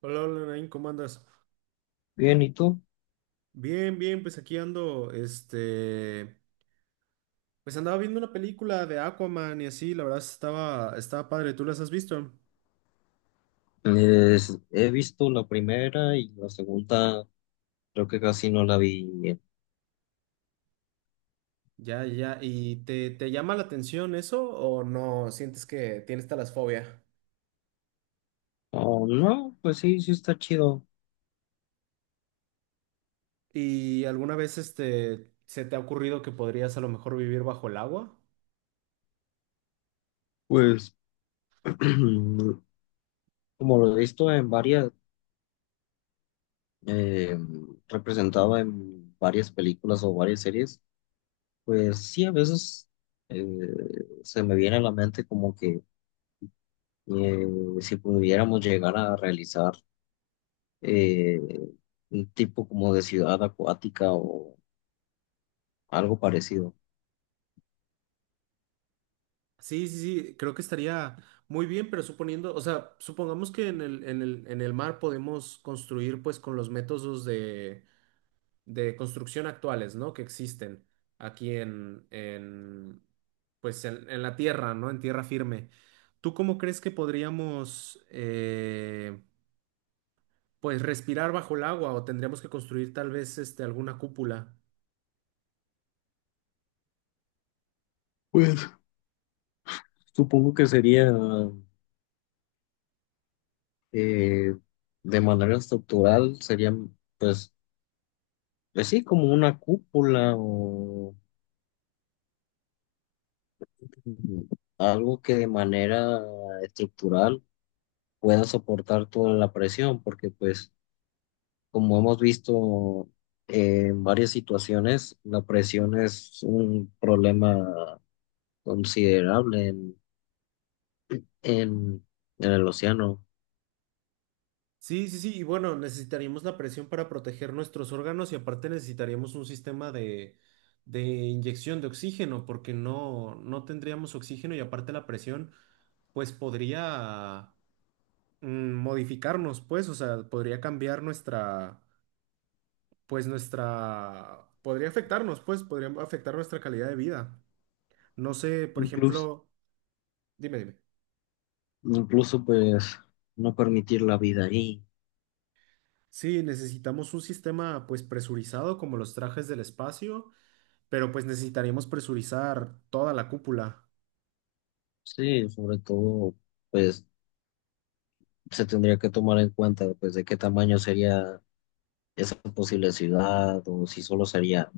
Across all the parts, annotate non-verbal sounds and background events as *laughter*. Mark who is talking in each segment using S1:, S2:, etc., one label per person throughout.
S1: Hola, hola, Nain, ¿cómo andas?
S2: Bien, ¿y tú?
S1: Bien, bien, pues aquí ando, pues andaba viendo una película de Aquaman y así, la verdad estaba padre. ¿Tú las has visto?
S2: He visto la primera y la segunda, creo que casi no la vi bien.
S1: Ya, ya, ¿y te llama la atención eso o no sientes que tienes talasfobia?
S2: Oh, no, pues sí, sí está chido.
S1: ¿Y alguna vez, se te ha ocurrido que podrías a lo mejor vivir bajo el agua?
S2: Pues, *clears throat* como lo he visto en varias, eh, representado en varias películas o varias series, pues sí, a veces eh, se me viene a la mente como que, eh, si pudiéramos llegar a realizar eh, un tipo como de ciudad acuática o algo parecido.
S1: Sí, sí, sí, creo que estaría muy bien, pero suponiendo, o sea, supongamos que en el mar podemos construir pues con los métodos de construcción actuales, ¿no? Que existen en pues en la tierra, ¿no? En tierra firme. ¿Tú cómo crees que podríamos, pues, respirar bajo el agua o tendríamos que construir tal vez este, alguna cúpula?
S2: pues Supongo que sería, eh, de manera estructural, sería pues, pues sí, como una cúpula o algo que de manera estructural pueda soportar toda la presión, porque pues como hemos visto, en varias situaciones, la presión es un problema considerable en, en el océano,
S1: Sí, sí, sí, y bueno, necesitaríamos la presión para proteger nuestros órganos y aparte necesitaríamos un sistema de inyección de oxígeno porque no tendríamos oxígeno y aparte la presión, pues podría modificarnos, pues, o sea, podría cambiar pues nuestra, podría afectarnos, pues, podría afectar nuestra calidad de vida. No sé, por
S2: incluso,
S1: ejemplo, dime, dime.
S2: incluso pues no permitir la vida ahí.
S1: Sí, necesitamos un sistema, pues, presurizado como los trajes del espacio, pero pues necesitaríamos presurizar toda la cúpula.
S2: Sí, sobre todo, pues se tendría que tomar en cuenta, pues, de qué tamaño sería esa posible ciudad, o si solo sería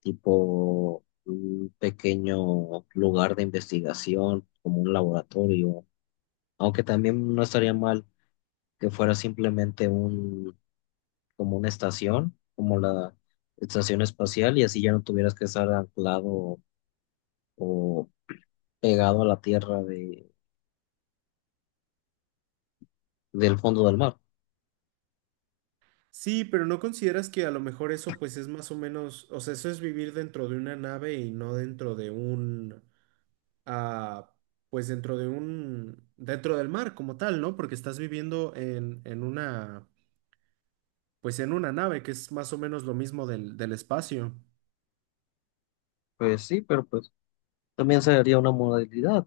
S2: tipo un pequeño lugar de investigación, como un laboratorio, aunque también no estaría mal que fuera simplemente un, como una estación, como la estación espacial, y así ya no tuvieras que estar anclado o pegado a la tierra de, del fondo del mar.
S1: Sí, pero ¿no consideras que a lo mejor eso, pues, es más o menos, o sea, eso es vivir dentro de una nave y no dentro de un a, pues dentro del mar como tal, ¿no? Porque estás viviendo en una, pues en una nave, que es más o menos lo mismo del espacio.
S2: Pues sí, pero pues... También sería una modalidad.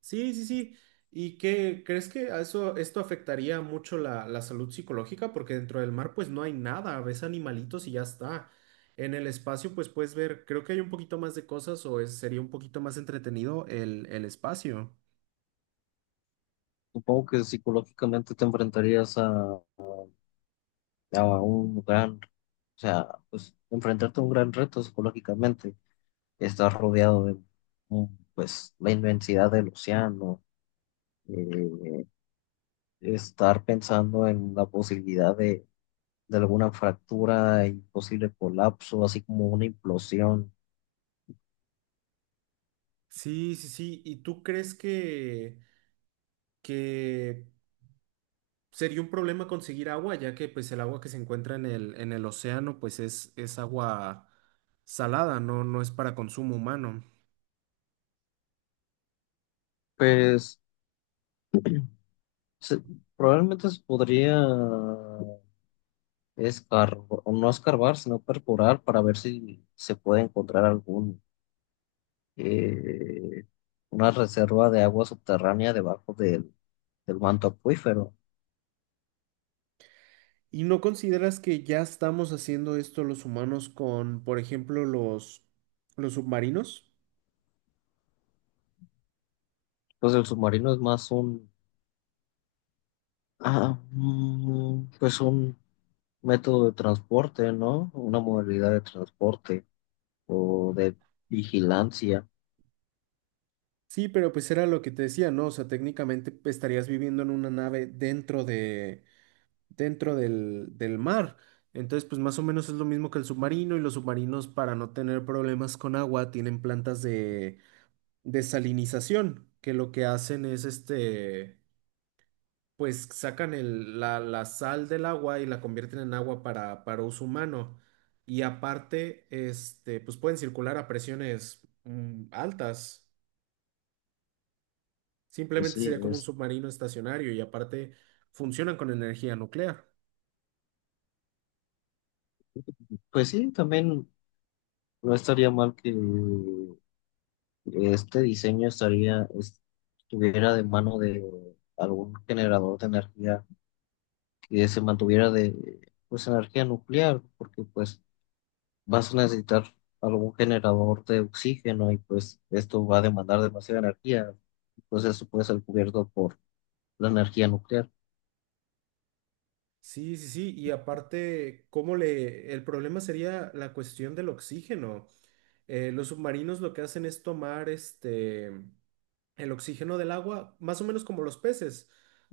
S1: Sí, sí, sí. ¿Y qué crees que a eso, esto afectaría mucho la salud psicológica? Porque dentro del mar, pues no hay nada, ves animalitos y ya está. En el espacio, pues puedes ver, creo que hay un poquito más de cosas o es- sería un poquito más entretenido el espacio.
S2: Supongo que psicológicamente te enfrentarías a un gran, o sea, pues enfrentarte a un gran reto psicológicamente. Estás rodeado de, mm, pues, la inmensidad del océano, eh, estar pensando en la posibilidad de alguna fractura y posible colapso, así como una implosión.
S1: Sí, sí, sí. ¿Y tú crees que sería un problema conseguir agua, ya que pues el agua que se encuentra en el océano pues es agua salada? No, no es para consumo humano.
S2: Pues se- probablemente se podría. Es car- no escarbar, sino perforar para ver si se puede encontrar algún, eh, una reserva de agua subterránea debajo del, del manto acuífero.
S1: ¿Y no consideras que ya estamos haciendo esto los humanos con, por ejemplo, los submarinos?
S2: Pues el submarino es más un, pues un método de transporte, ¿no? Una modalidad de transporte o de vigilancia.
S1: Sí, pero pues era lo que te decía, ¿no? O sea, técnicamente pues, estarías viviendo en una nave dentro del mar. Entonces, pues más o menos es lo mismo que el submarino, y los submarinos para no tener problemas con agua tienen plantas de desalinización, que lo que hacen es este, pues sacan el- la sal del agua y la convierten en agua para uso humano. Y aparte, este, pues pueden circular a presiones altas.
S2: Pues
S1: Simplemente
S2: sí,
S1: sería como un
S2: es,
S1: submarino estacionario, y aparte funcionan con energía nuclear.
S2: pues sí, también no estaría mal que este diseño estaría, estuviera de mano de algún generador de energía que se mantuviera de pues energía nuclear, porque pues vas a necesitar algún generador de oxígeno y pues esto va a demandar demasiada energía, pues eso puede ser cubierto por la energía nuclear.
S1: Sí, sí, sí. Y aparte, ¿cómo le... El problema sería la cuestión del oxígeno. Los submarinos lo que hacen es tomar este el oxígeno del agua, más o menos como los peces,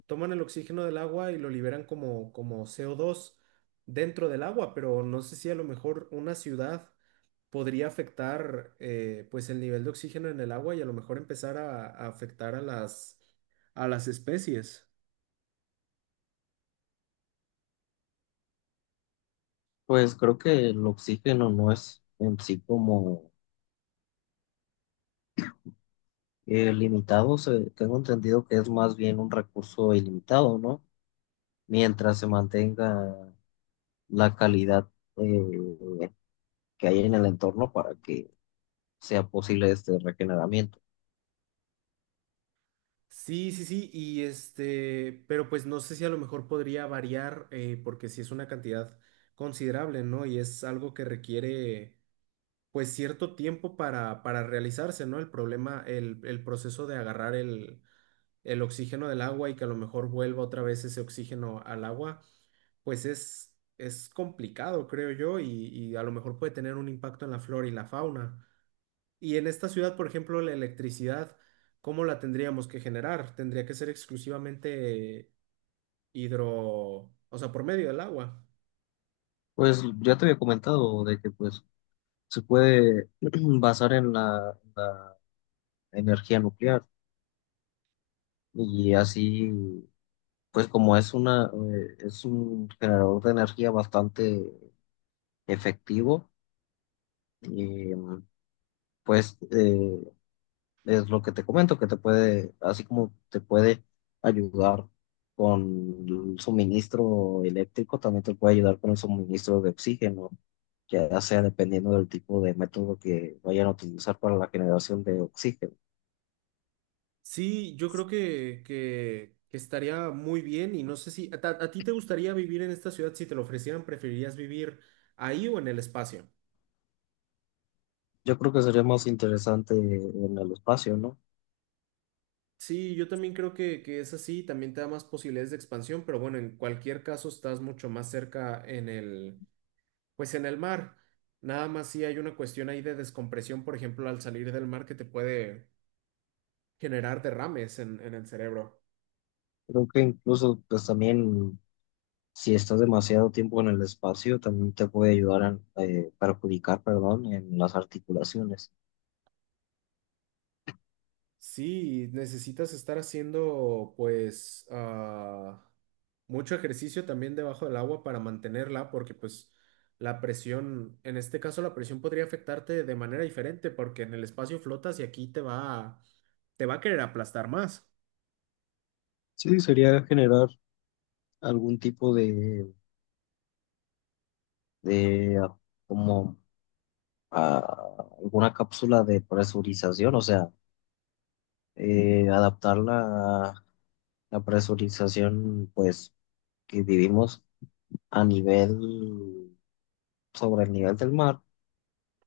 S1: toman el oxígeno del agua y lo liberan como CO2 dentro del agua, pero no sé si a lo mejor una ciudad podría afectar pues el nivel de oxígeno en el agua y a lo mejor empezar a afectar a a las especies.
S2: Pues creo que el oxígeno no es en sí como, limitado, tengo entendido que es más bien un recurso ilimitado, ¿no? Mientras se mantenga la calidad, eh, que hay en el entorno para que sea posible este regeneramiento.
S1: Sí, sí, sí, y este, pero pues no sé si a lo mejor podría variar, porque si es una cantidad considerable, ¿no? Y es algo que requiere pues cierto tiempo para realizarse, ¿no? El problema, el proceso de agarrar el oxígeno del agua y que a lo mejor vuelva otra vez ese oxígeno al agua, pues es complicado, creo yo, y a lo mejor puede tener un impacto en la flora y la fauna. Y en esta ciudad, por ejemplo, la electricidad, ¿cómo la tendríamos que generar? Tendría que ser exclusivamente hidro, o sea, por medio del agua.
S2: Pues ya te había comentado de que pues se puede *clears throat* basar en la energía nuclear, y así pues como es una es un generador de energía bastante efectivo, eh, pues es lo que te comento, que te puede, así como te puede ayudar con el suministro eléctrico, también te puede ayudar con el suministro de oxígeno, ya sea dependiendo del tipo de método que vayan a utilizar para la generación de oxígeno.
S1: Sí, yo creo que estaría muy bien, y no sé si a, ta- a ti te gustaría vivir en esta ciudad. Si te lo ofrecieran, ¿preferirías vivir ahí o en el espacio?
S2: Yo creo que sería más interesante en el espacio, ¿no?
S1: Sí, yo también creo que es así, también te da más posibilidades de expansión, pero bueno, en cualquier caso estás mucho más cerca pues en el mar. Nada más si hay una cuestión ahí de descompresión, por ejemplo, al salir del mar que te puede generar derrames en el cerebro.
S2: Creo que incluso, pues también, si estás demasiado tiempo en el espacio, también te puede ayudar a perjudicar, perdón, en las articulaciones.
S1: Sí, necesitas estar haciendo pues mucho ejercicio también debajo del agua para mantenerla porque pues la presión, en este caso la presión podría afectarte de manera diferente porque en el espacio flotas y aquí te va a querer aplastar más.
S2: Sí, sería generar algún tipo de como alguna cápsula de presurización, o sea, adaptar la presurización pues que vivimos a nivel, sobre el nivel del mar,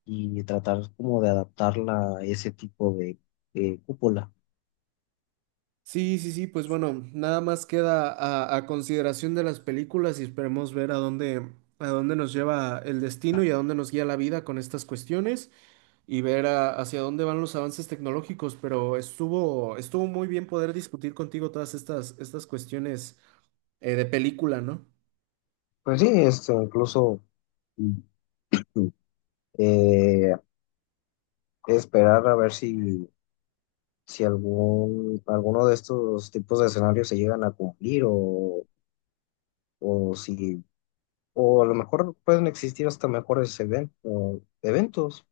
S2: y tratar como de adaptarla a ese tipo de cúpula.
S1: Sí, sí, sí, pues bueno, nada más queda a consideración de las películas y esperemos ver a dónde nos lleva el destino y a dónde nos guía la vida con estas cuestiones, y ver a- hacia dónde van los avances tecnológicos, pero estuvo muy bien poder discutir contigo todas estas cuestiones de película, ¿no?
S2: Pues sí, esto incluso, mm, eh, esperar a ver si, si algún, alguno de estos tipos de escenarios se llegan a cumplir, o si. O a lo mejor pueden existir hasta mejores o eventos,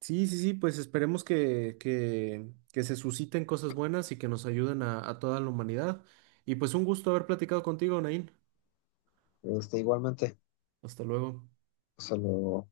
S1: Sí, sí, sí, pues esperemos que se susciten cosas buenas y que nos ayuden a toda la humanidad. Y pues un gusto haber platicado contigo, Nain.
S2: este, igualmente.
S1: Hasta luego.
S2: O sea, lo,